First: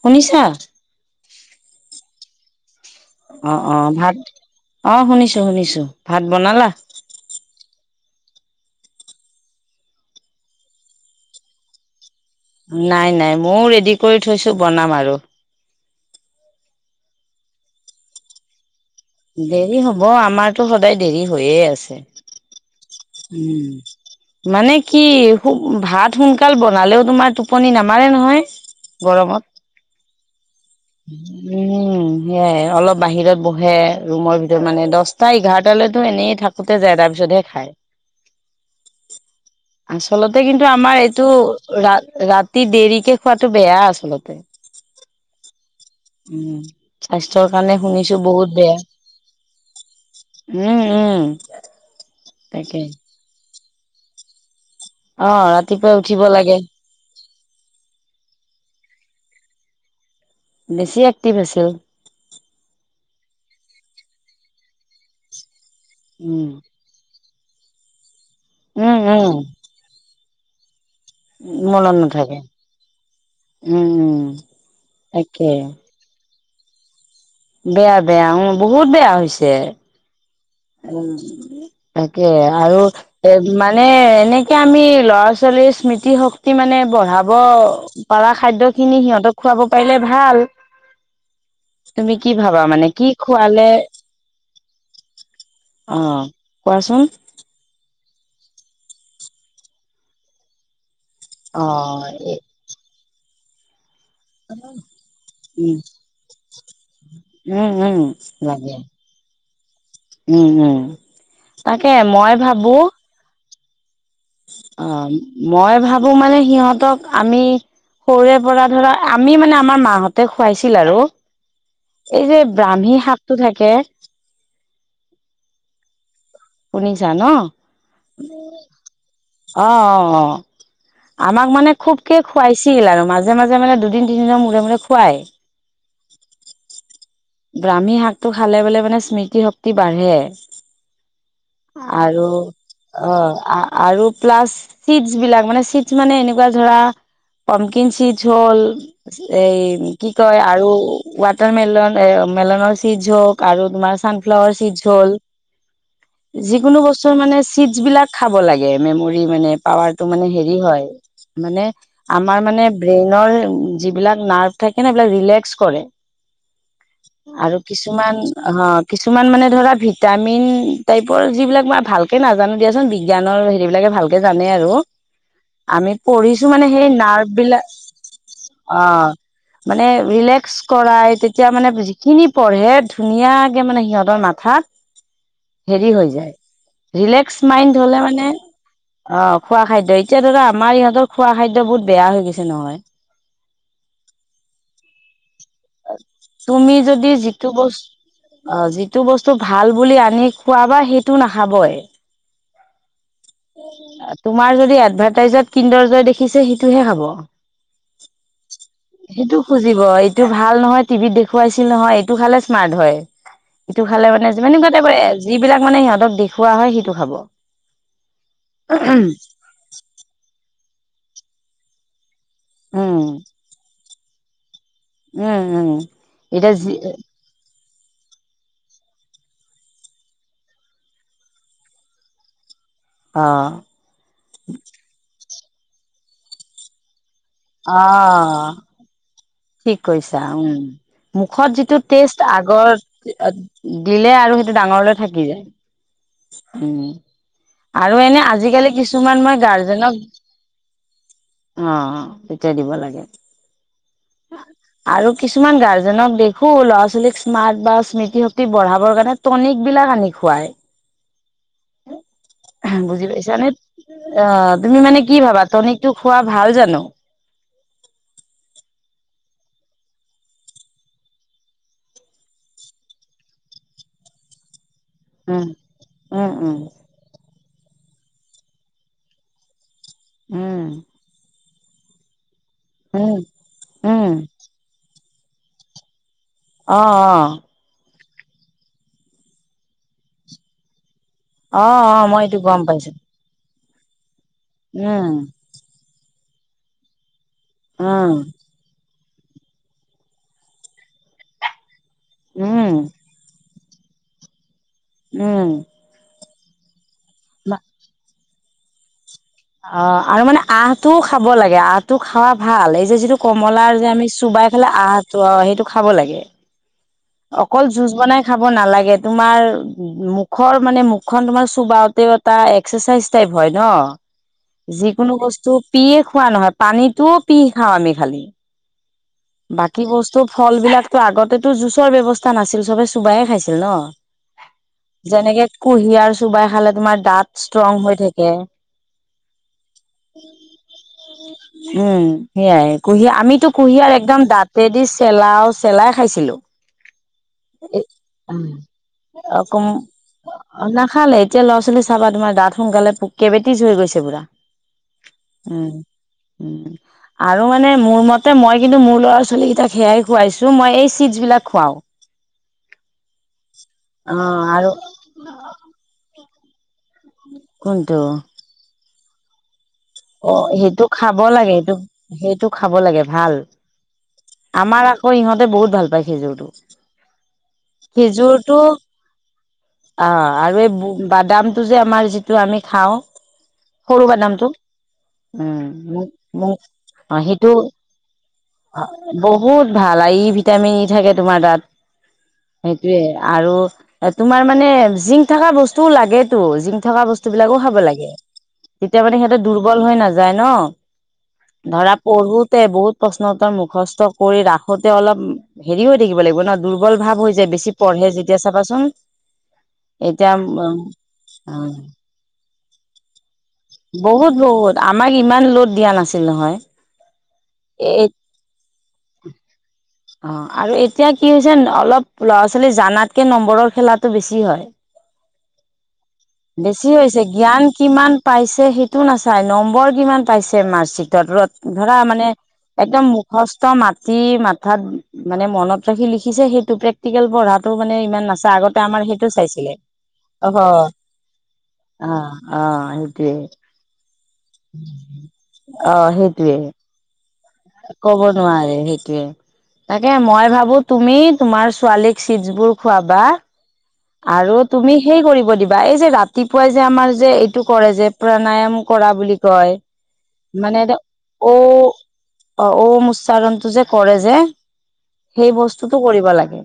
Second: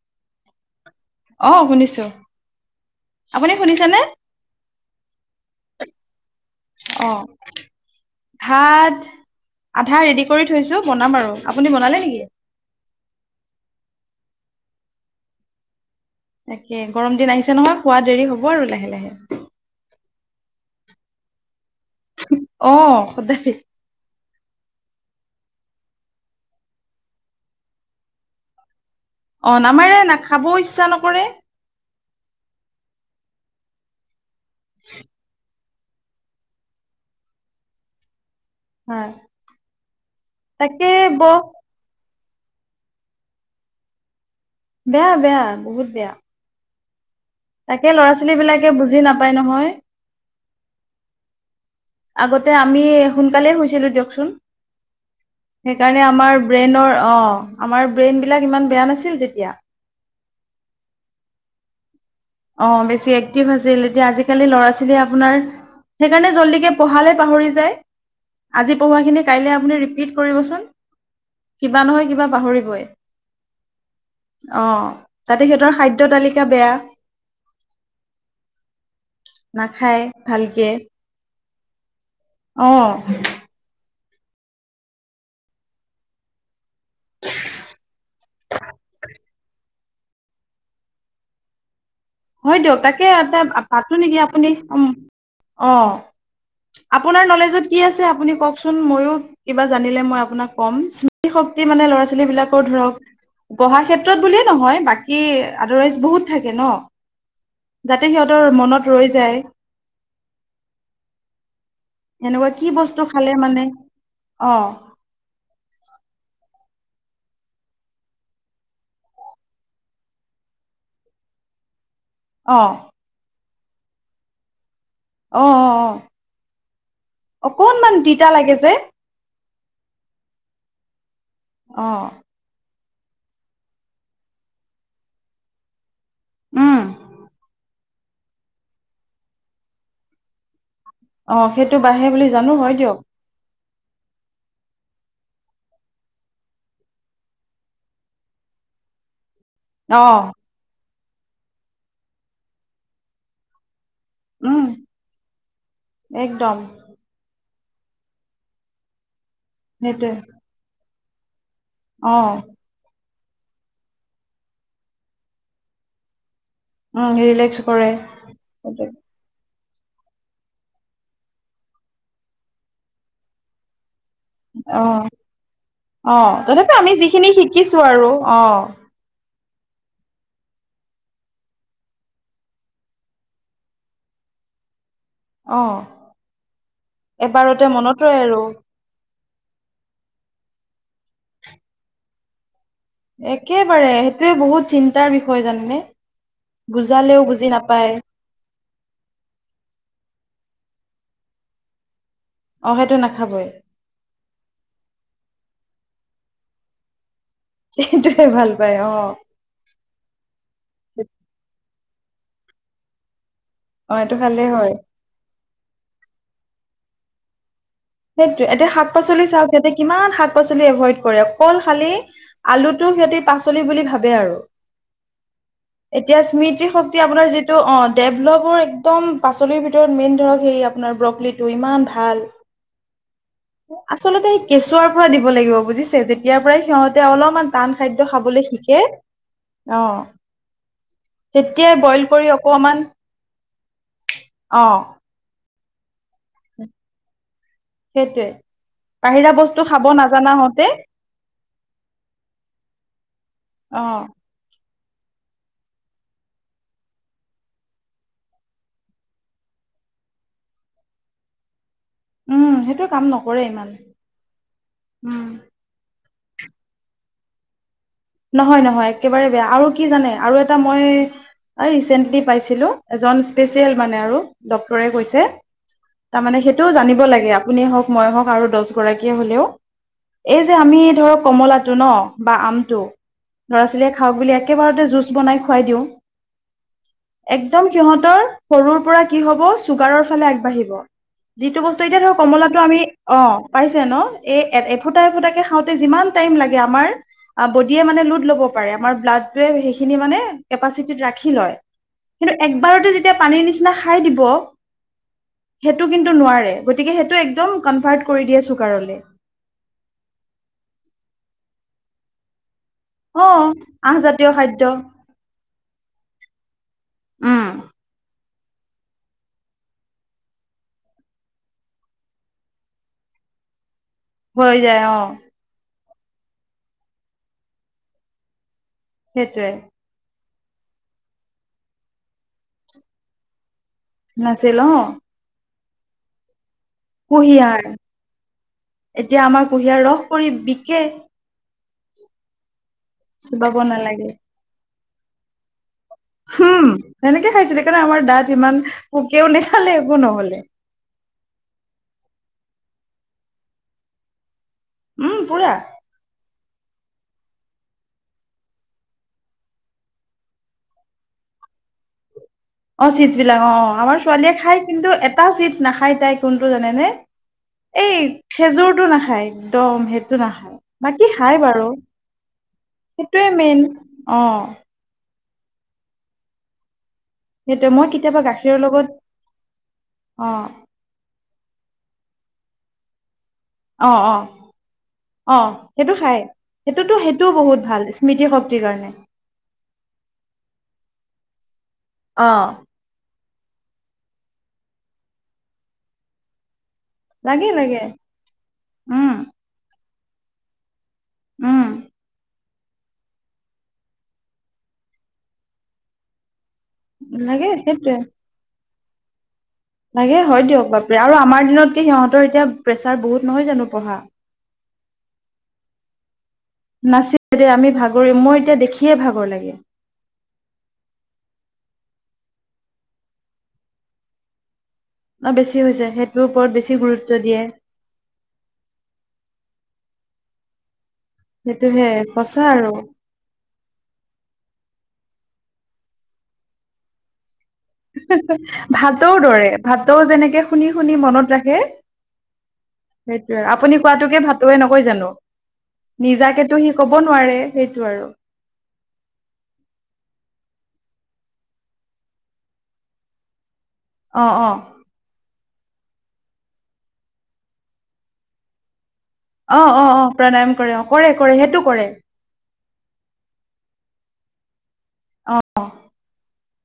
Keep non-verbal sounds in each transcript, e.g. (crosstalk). শুনিছা। অঁ শুনিছো। আপুনি অঁ অঁ শুনিছেনে ভাত অঁ শুনিছো শুনিছো ভাত বনালা। অ ভাত আধা ৰেডি কৰি থৈছো বনাম আৰু আপুনি বনালে নেকি। নাই নাই মইও ৰেডি কৰি থৈছো বনাম আৰু। তাকে গৰম দিন আহিছে নহয় খোৱা দেৰি হ'ব আৰু লাহে লাহে। দেৰি হ'ব আমাৰতো সদায় দেৰি হৈয়ে আছে। অ সদাই। উম মানে কি ভাত সোনকাল বনালেও তোমাৰ টোপনি নামাৰে নহয়। অ নামাৰে না খাবও ইচ্ছা নকৰে গৰমত উম। সেয়াই অলপ বাহিৰত বহে ৰুমৰ ভিতৰত মানে দহটা এঘাৰটা। হেহতেটো এনেই থাকোতে যায় তাৰপিছতহে খায়। হয় আচলতে কিন্তু তাকে আমাৰ ব এইটো ৰা। ৰাতি দেৰিকে খোৱাটো বেয়া আচলতে। বেয়া বেয়া বহুত। বেয়া উম স্বাস্থ্যৰ কাৰণে তাকে ল'ৰা শুনিছো ছোৱালী বহুত বিলাকে বেয়া। বুজি নাপায় নহয় উম উম। আগতে তাকে আমি সোনকালেই শুইছিলোঁ দিয়কচোন। অ ৰাতিপুৱা সেইকাৰণে উঠিব আমাৰ লাগে ব্ৰেইনৰ অ। আমাৰ ব্ৰেইন বিলাক ইমান বেয়া নাছিল তেতিয়া বেছি এক্টিভ আছিল অ অ বেছি এক্টিভ আছিল এতিয়া আজিকালি ল'ৰা ছোৱালীয়ে আপোনাৰ। সেইকাৰণে উম জল্দিকে পঢ়ালে পাহৰি যায় আজি উম পঢ়াখিনি উম কাইলে আপুনি ৰিপিট কৰিবচোন। কিবা মনত নহয় কিবা নাথাকে পাহৰিবই উম উম অ তাকে তাতে সিহঁতৰ খাদ্য তালিকা বেয়া বেয়া বেয়া উ বহুত বেয়া। নাখায়। ভালকে উ তাকে অ আৰু এ মানে। এনেকে আমি ল'ৰা ছোৱালীৰ স্মৃতি শক্তি মানে বঢ়াব পাৰা খাদ্য খিনি সিহঁতক খুৱাব পাৰিলে ভাল। তুমি কি হয় ভাবা মানে কি দেউতাকে এটা খোৱালে পাতো নেকি আপুনি উম। অ কোৱাচোন আপোনাৰ নলেজত কি আছে? আপুনি কওঁকচোন ময়ো কিবা জানিলে মই আপোনাক কম। শক্তি অ মানে ল'ৰা ছোৱালী বিলাকৰ ধৰক পঢ়া ক্ষেত্ৰত বুলিয়ে নহয় বাকী উম আদাৰাইজ বহুত থাকে ন। উম উম যাতে সিহঁতৰ লাগে মনত ৰৈ যায়। উম উম তাকে মই এনেকুৱা ভাবো কি বস্তু খালে মানে। অ মই ভাবো মানে সিহঁত আমি সৰুৰে পৰা ধৰা আমি মানে আমাৰ মাহঁতে খুৱাইছিল আৰু এই যে অ অ ব্ৰাহ্মী শাকটো থাকে অ অ শুনিছা ন অকনমান তিতা লাগে যে অ অ অ আমাক মানে অ খুবকে খুৱাইছে। ছিল আৰু মাজে মাজে মানে দুদিন তিনিদিনৰ মূৰে মূৰে খুৱাই। উম দামি শাকটো খালে বোলে মানে স্মৃতি শক্তি বাঢ়ে। অ সেইটো বাঢ়ে বুলি আৰু জানো হয় দিয়ক অ আৰু প্লাছ চিডছ বিলাক মানে চিডছ মানে এনেকুৱা ধৰা পমকিন চিডছ হল। এই অ কি কয় আৰু ৱাটাৰ মেলন এ মেলনৰ চিজ হওঁক আৰু তোমাৰ ছানফ্লোৱাৰ উম চিডছ হল একদম যিকোনো বস্তুৰ মানে। চিডছ বিলাক খাব লাগে মেমৰি মানে পাৱাৰটো সেইটোৱে মানে হেৰি হয়। মানে অ আমাৰ মানে ব্ৰেইন নৰ যিবিলাক নাৰ্ভছ থাকে নে সেইবিলাক ৰিলেস্ক কৰে উম ৰিলেক্স আৰু কৰে কিছুমান অ সেইটোৱে। কিছুমান মান ধৰা ভিটামিন টাইপৰ যিবিলাক বা ভালকে নাজানো দিয়াচোন বিজ্ঞানৰ হেৰিবিলাক ভাল। সে জানে আৰু অ আমি অ পঢ়িছো মানে তথাপি সেই আমি নাৰ্ভ যিখিনি বিলাক শিকিছো আৰু অ অঁ মানে ৰিলাক্স কৰা এতিয়া মানে যিখিনি পঢ়ে ধুনীয়াকে মানে সিহঁতৰ অ মাথাত হেৰি হৈ যায় লেক্স এবাৰতে মাইড মনত হলে ৰয় মানে আৰু অঁ খোৱা খাদ্য এতিয়া ধৰা আমাৰ ইহতৰ খোৱা খাদ্য বহুত বেয়া হৈ গৈছে নহয় একেবাৰে সেইটোয়ে বহুত চিন্তাৰ বিষয় জানেনে তুমি যদি বুজালেও বুজি যিটো বস্তু নাপায় অঁ যিটো বস্তু ভাল। বুলি আনি খোৱাবা সেইটো নাখাবই। অ সেইটো নাখাবই তোমাৰ যদি এডভাৰটাইজত। কিন্দৰজয় দেখিছে, সেইটোহে খাব সেইটোয়ে ভাল পায় অ সেইটো খুজিব। এইটো ভাল নহয় টিভিত দেখুৱাইছিল নহয় এইটো খালে স্মাৰ্ট হয়। ইটো অ খালে এইটো মানে যি খালেই মানে হয় এনেকুৱা যিবিলাক মানে সিহঁতক দেখুওৱা হয় সিটো খাব সেইটো এতিয়া শাক পাচলি চাওঁক যাতে কিমান শাক পাচলি এভইড কৰে অকল খালি আলুটো উম সিহঁতিৰ পাচলি বুলি ভাবে আৰু উম উম এতিয়া স্মৃতি শক্তি আপোনাৰ যিটো। ত অঁ ডেভলপৰ একদম পাচলিৰ ভিতৰত মেইন ধৰক হেই আপোনাৰ ব্ৰকলি টো ইমান ভাল। অ আচলতে কেঁচুৱাৰ পৰা দিব লাগিব বুজিছে যেতিয়াৰ পৰাই সিহতঁ। অলপমান অ টান খাদ্য খাবলৈ শিকে। ঠিক অ কৈছা উম। মুখত তেতিয়াই যিটো বইল টেষ্ট কৰি অকমান আগত দিলে আৰু সেইটো অ ডাঙৰলে থাকি যায়। উম। আৰু এনে সেইটোৱে আজিকালি কিছুমান বাহিৰা মই বস্তু খাব গাৰ্জেনক। নাজানা হওঁতে অঁ তেতিয়া দিব লাগে। অ উম। আৰু কিছুমান গাৰ্জেনক দেখো ল'ৰা ছোৱালীক স্মাৰ্ট বা স্মৃতি শক্তি বঢ়াবৰ কাৰণে টনিক বি। সানি খুৱায়। উম সেইটো কাম বুজি নকৰে পাইছানে ইমান অঁ তুমি মানে কি উম ভাবা যদি তোক খোৱা ভাল জানো। নহয় নহয় একেবাৰে বেয়া আৰু কি জানে আৰু এটা মই। আৰে ৰিচেনটলি পাইছিলো এজন ইম্পেৰিয়েল মানে আৰু এজন ডক্টৰ গৈছে উম তাৰ উম মানে উম সেইটো জানিব লাগে আঁ আ কোনে হওক মই হওঁক আৰু দহ গৰাকীয়ে হলেও উম এই যে আমি ধৰক কমলা সেই টো নহ উম ল'ৰা ছোৱালীয়ে উম খাওঁক বুলি একেবাৰতে জুচ বনাই খুৱাই দিওঁ আঁহ একদম আহঁ। সিহঁতৰ সৰুৰ পৰা কি হব চুগাৰৰ ফালে আগবাঢ়িব। যিটো অ বস্তু অ এতিয়া ধৰ মই এইটো কমলাটো গম আমি পাইছো অঁ। পাৰিছে নহ এই এফুটা উম এফুটা কৈ খাঁওতে যিমান টাইম লাগে। দিয়ে মানে উম লোড ল'ব পাৰে আমাৰ ব্লাডোৱে সেইখিনি মানে কেপাচিটিত ৰাখি লয়। কিন্তু উম একবাৰতে যেতিয়া পানীৰ নিচিনা খাই দিব উম সেইটো কিন্তু নোৱাৰে গ। গতিকে সেইটো একদম কনভাৰ্ট কৰি দিয়ে চুকাৰলে। অঁ আৰু মানে আহঁ টোও খাব লাগে আহটো খাব ভাল এই যে যিটো অ কমলাৰ যে আমি আহজাতীয় চোবাই খাদ্য খালে আহটো সেইটো খাব লাগে। উম অকল জুচ বনাই খাব নালাগে তোমাৰ মুখৰ মানে মুখখন তোমাৰ চোবাওতেও এটা এক্সাৰচাইজ টাইপ। হয় হৈ ন। যায় অ যিকোনো বস্তু পিয়িয়ে খোৱা নহয় পানীটোও পি খাওঁ আমি খালি। সেইটোৱে বাকী বস্তু ফল বিলাকো আগতেতো জুচৰ ব্যৱস্থা নাছিল চবে চুবায়ে খাইছিল। ন নাছিল অ যেনেকে কুহিয়াৰ চোবাই খালে। তুমাৰ দাঁত কুঁহিয়াৰ ষ্ট্ৰং হৈ থাকে। এতিয়া আমাৰ কুঁহিয়াৰ ৰস কৰি বিকে উম সেয়াই কুঁহিয়াৰ আমিতো চোবাব কুঁহিয়াৰ এক দাঁতে দি চেলাই খাইছিলো উম সেনেকে খাইছিল সেইকাৰণে আমাৰ দাঁত ইমান পোকেও নেখালে একো নহলে অ নাখালে এতিয়া লৰা ছোৱালী চাবা তোমাৰ দাঁত সোনকালে পোক কেইবটিজ হৈ গৈছে বোলে উম পুৰা উম উম আৰু মানে মোৰ মতে মই কিন্তু মোৰ ল'ৰা ছোৱালী কেইটাক সেয়াই খুৱাইছো মই এই চিডছ বিলাক খুৱাও অ চিড বিলাক অ আমাৰ অ ছোৱালীয়ে খাই আৰু কিন্তু এটা চিডছ নাখায় তাই কোনটো জানেনে এই কোনটো খেজুৰটো নাখায় একদম সেইটো অ নাখায় সেইটো বাকী খাব খাই লাগে বাৰু সেইটো সেইটো খাব লাগে সেইটোৱে ভাল মেইন অ আমাৰ আকৌ ইহঁতে বহুত ভাল পায় সেইটোৱে মই খেজুৰ কেতিয়াবা খেজুৰটো গাখীৰৰ লগত অ আৰু এই বাদাম যে আমাৰ যিটো আমি খাওঁ অ সৰু অ বাদামটো অ উম সেইটো খাই মোক সেইটোতো অ সেইটোও সেইটো বহুত ভাল স্মৃতি শক্তিৰ কাৰণে বহুত ভাল ই ভিটামিন ই থাকে তোমাৰ তাত অ সেইটোয়ে আৰু এ তোমাৰ মানে জিংক থকা বস্তুও লাগেতো জিং। থকা বস্তু বিলাকো খাব লাগে তেতিয়া উম মানে সিহঁতে দুৰ্বল হৈ নাযায় ন। উম ধৰা পঢ়ো। বহুত প্ৰশ্ন উত্তৰ মুখস্থ কৰি ৰাসোতে অলপ হেৰি হৈ থাকিব লাগিব ন দুৰ্বল ভাৱ হৈ লাগে যায় বেছি সেইটোৱে পঢ়ে যেতিয়া চাবাচোন লাগে হয় দিয়ক বাপৰে এতিয়া আৰু আমাৰ দিনত কি সিহঁতৰ এতিয়া প্ৰেছাৰ বহুত নহয় জানো পঢ়া বহুত বহুত আমাক ইমান লোড দিয়া নাছিল নহয়। নাছিল দে আমি এ ভাগৰিম মই এতিয়া দেখিয়ে ভাগৰ লাগে। অ আৰু এতিয়া কি হৈছে অলপ ল'ৰা ছোৱালী জানাতকে নম্বৰৰ খেলাটো বেছি হয় ন বেছি হৈছে সেইটোৰ ওপৰত বেছি গুৰুত্ব হৈছে দিয়ে জ্ঞান কিমান পাইছে সেইটো নাচাই নম বৰ কিমান পাইছে মাৰ্চিটত ৰদ সেইটোহে ধৰা মানে সঁচা আৰু একদম মুখস্থ মাটি ম অথাৎ মানে মনত ৰাখি লিখিছে সেইটো প্ৰেক্টিকেল পঢ়াত। টো মানে ইমান নাচয় আগতে আমাৰ ভাটৌৰ সেইটো দৰে চাইছিলে ভাটৌ যেনেকে অ। শুনি শুনি মনত ৰাখে অ অ সেইটোৱে। সেইটোয়ে আপুনি কোৱাটোকে ভাটৌৱে নকয় জানো অ সেইটোৱে নিজাকেতো সি কব নোৱাৰে সেইটো আৰু কব নোৱাৰে সেইটোয়ে তাকে মই ভাবো। তুমি তোমাৰ ছোৱালীক চিডছ বোৰ খুৱাবা অ অ আৰু তুমি সেই কৰিব দিবা এই যে ৰাতিপুৱাই যে আমাৰ যে এইটো কৰে যে প্ৰনায়ম কৰা বুলি অ কয় অ অ প্ৰাণায়াম কৰে অ মানে কৰে কৰে অ সেইটো কৰে অ ঔম উচ্চাৰণটো যে কৰে যে অ সেই বস্তুটো কৰিব লাগে।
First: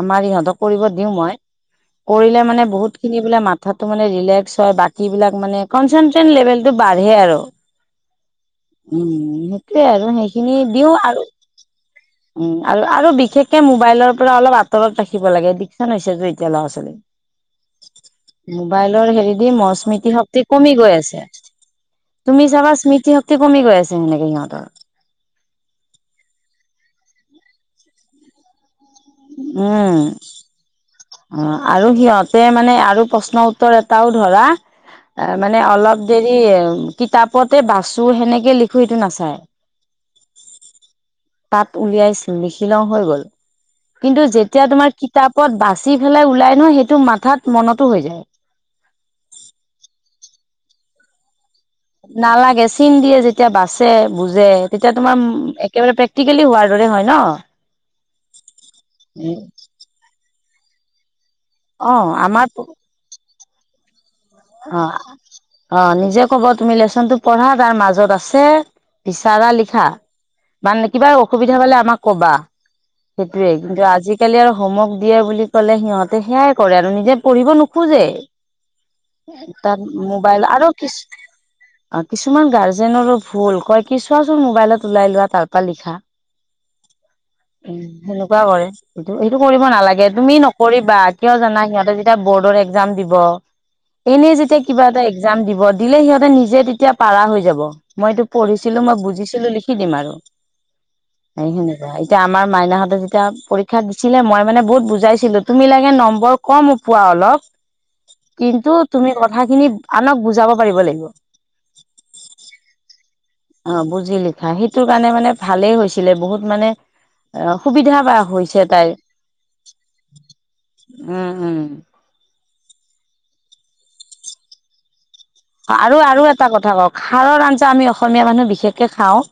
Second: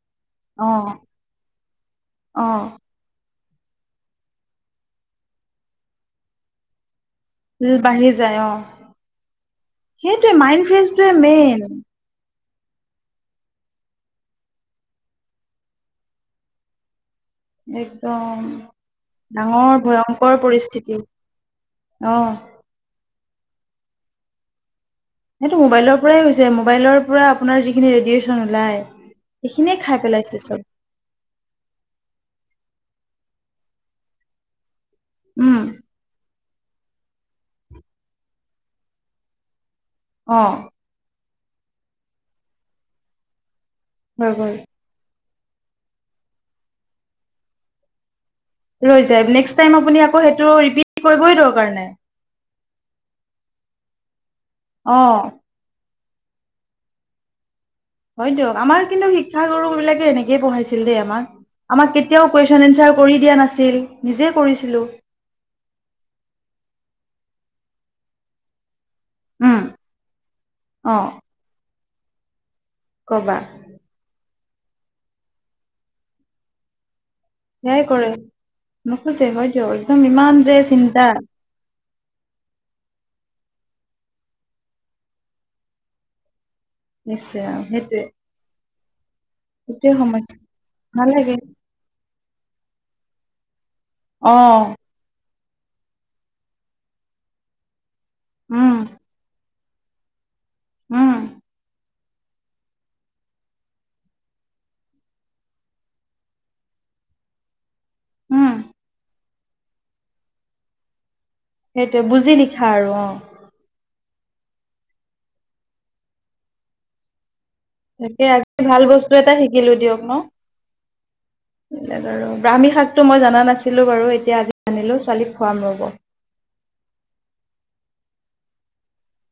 আমাৰ ইহঁতক অ কৰিব দিও মই কৰিলে অ মানে বহুতখিনি এইবিলাক মথাত তোমাৰ ৰিলেস্ক হয় বাকী বিলাক কনষ্টেছন লেবেল তো বাঢ়ি যায় বাঢ়ি যায় অ উম সেইটোয়ে আৰু সেইটোৱে সেইখিনি মাইণ্ড দিওঁ ফ্ৰেচটোৱে আৰু। মেইন উম আৰু আৰু বিশেষকে মোবাইলৰ পৰা অলপ আঁতৰত ৰাখিব লাগে এডিকচন হৈছে এতিয়া ল'ৰা একদম ছোৱালী মোবাইলৰ হেৰিদি ডাঙৰ মোৰ স্মৃতি ভয়ংকৰ শক্তি কমি পৰিস্থিতি গৈ আছে অ তুমি চাবা স্মৃতি শক্তি কমি গৈ আছে সেনেকে সিহঁতৰ সেইটো মোবাইলৰ পৰাই হৈছে মোবাইলৰ পৰা আপোনাৰ যিখিনি ৰেডিয়েচন ওলাই সেইখিনিয়ে খাই পেলাইছে চব অ আৰু সিহঁতে মানে আৰু প্ৰশ্ন উত্তৰ এটাও ধৰা। এ উম মানে অলপ দেৰি কিতাপতে বাচো সেনেকে লিখো সটো নাচায়। অ তাত উলিয়াইছিল লিখি লওঁ হৈ গ'ল কিন্তু হয় গ'ল যেতিয়া তোমাৰ কিতাপত বাচ চি পেলাই ওলাই ন সেইটো মাথাত মনতো হৈ যায় ৰৈ যায় নেক্স টাইম আপুনি আকৌ সেইটো ৰিপিট কৰিবই দৰকাৰ নাই নালাগে চিন দিয়ে যেতিয়া বাচে বুজে তেতিয়া অ তোমাৰ একেবাৰে আটিকালি হোৱাৰ দৰে হয় ন। হয়তো আমাৰ কিন্তু শিক্ষাগুৰু বিলাকে এনেকে পঢ়াইছিল দেই আমাক। আমাক অ কেতিয়াও আমাৰ কুৱেশন এনচাৰ কৰি দিয়া নাছিল। নিজে অ কৰিছিলো অ নিজে কব তুমি লেচনটো পঢ়া তাৰ মাজত আছে। বিচাৰা, উম লিখা মানে অ কিবা অসুবিধা পালে আমাক কবা। কবা সেইটোয়ে কিন্তু আজিকালি আৰু হোমৱৰ্ক দিয়ে বুলি ক'লে সিহঁতে সেয়াই কৰে আৰু নিজে পঢ়িব সেয়াই নোখোজে। কৰে নোখোজে হয় দিয়ক তাত একদম ইমান মোবাইল যে আৰু কিছ চিন্তা কিছুমান গাৰ্জেনৰো ভুল কয় কি চোৱাচোন মোবাইলত ওলাই লোৱা তাৰপৰা লিখা। নিশ্চয় উম সেইটোৱে সেনেকুৱা কৰে। সেইটো সেইটো কৰিব সেইটোৱে নালাগে সমস্যা তুমি নকৰিবা কিয় নালাগে জানা সিহঁতে যেতিয়া বৰ্ডৰ একজাম দিব। এনেই অ যেতিয়া কিবা এটা একজাম দিব দিলে সিহঁতে নিজে তেতিয়া পাৰা হৈ যাব। মই এইটো উম পঢ়িছিলো মই বুজিছিলো লিখি দিম আৰু উম সেইখিনি। এতিয়া আমাৰ মাইনাহ‍ঁতে যেতিয়া পৰীক্ষা দিছিলে মই মানে বহুত বুজাইছিলো তুমি লাগে নম্বৰ কম পোৱা অলপ, উম কিন্তু তুমি কথাখিনি আনক বুজাব পাৰিব লাগিব। সেইটোৱে বুজি লিখা আৰু অ। অ বুজি লিখা সেইটো কাৰণে মানে ভালেই হৈছিলে বহুত মানে অ সুবিধা বা তাকে আজি হৈছে ভাল তাইৰ। বস্তু এটা শিকিলো দিয়ক ন উম-উম। এইবিলাক আৰু ব্ৰাহ্মী শাকটো মই জানা নাছিলোঁ বাৰু এতিয়া আজি আানিলোঁ ছোৱালী আৰু-আৰু এটা কথা কওঁক খাৰৰ আঞ্জা আমি অসমীয়া মানুহ বিশেষকে খাওঁ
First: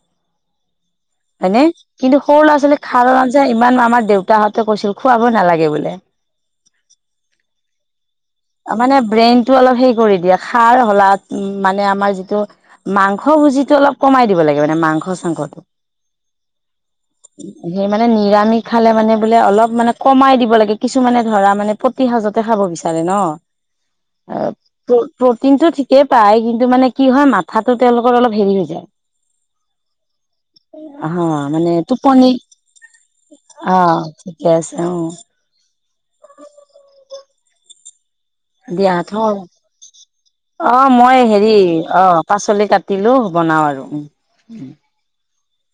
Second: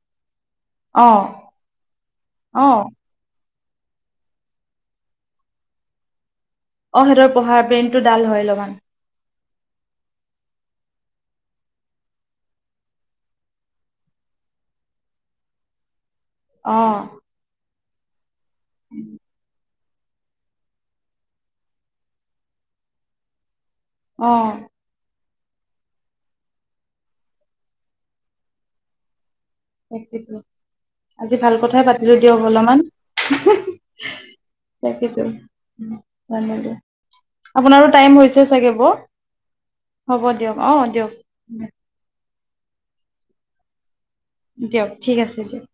অ হয় নে কিন্তু সৰু অ ল'ৰা-ছোৱালী খাৰৰ আঞ্জা ইমান আমাৰ দেউতাহঁতে কৈছিল খুৱাব নালাগে বোলে। অ সিহঁতৰ পঢ়াৰ ব্ৰেইন মানে ব্ৰেইনটো অলপ হেৰি কৰি দিয়া সাৰ হলাত উম মানে আমাৰ যিটো মাংস ভুজিটো অলপ কমাই দিব লাগে মানে মাংস-চাংস (inaudible) অ। সেই মানে নিৰামিষ খালে মানে বোলে অলপ মানে কমাই দিব লাগে কিছুমানে ধৰা মানে প্ৰতি সাজতে খাব বিচাৰে ন। অ। প্ৰটিনটো ঠিকেই পায় কিন্তু মানে কি হয় মাথাটো তেওঁলোকৰ অলপ হেৰি হৈ যায়। সেইটোৱেই অ আজি ভাল মানে কথাই পাতিলো টোপনি দিয়ক অলপমান। হুম অ ঠিকে আছে অ তাকেইতো। (inaudible) আপোনাৰো টাইম হৈছ দিয়া দিয়ক অ অঁ দিয়ক মই হেৰি অ পাচলি কাটিলোঁ বনাওঁ আৰু। দিয়ক ঠিক আছে দিয়ক।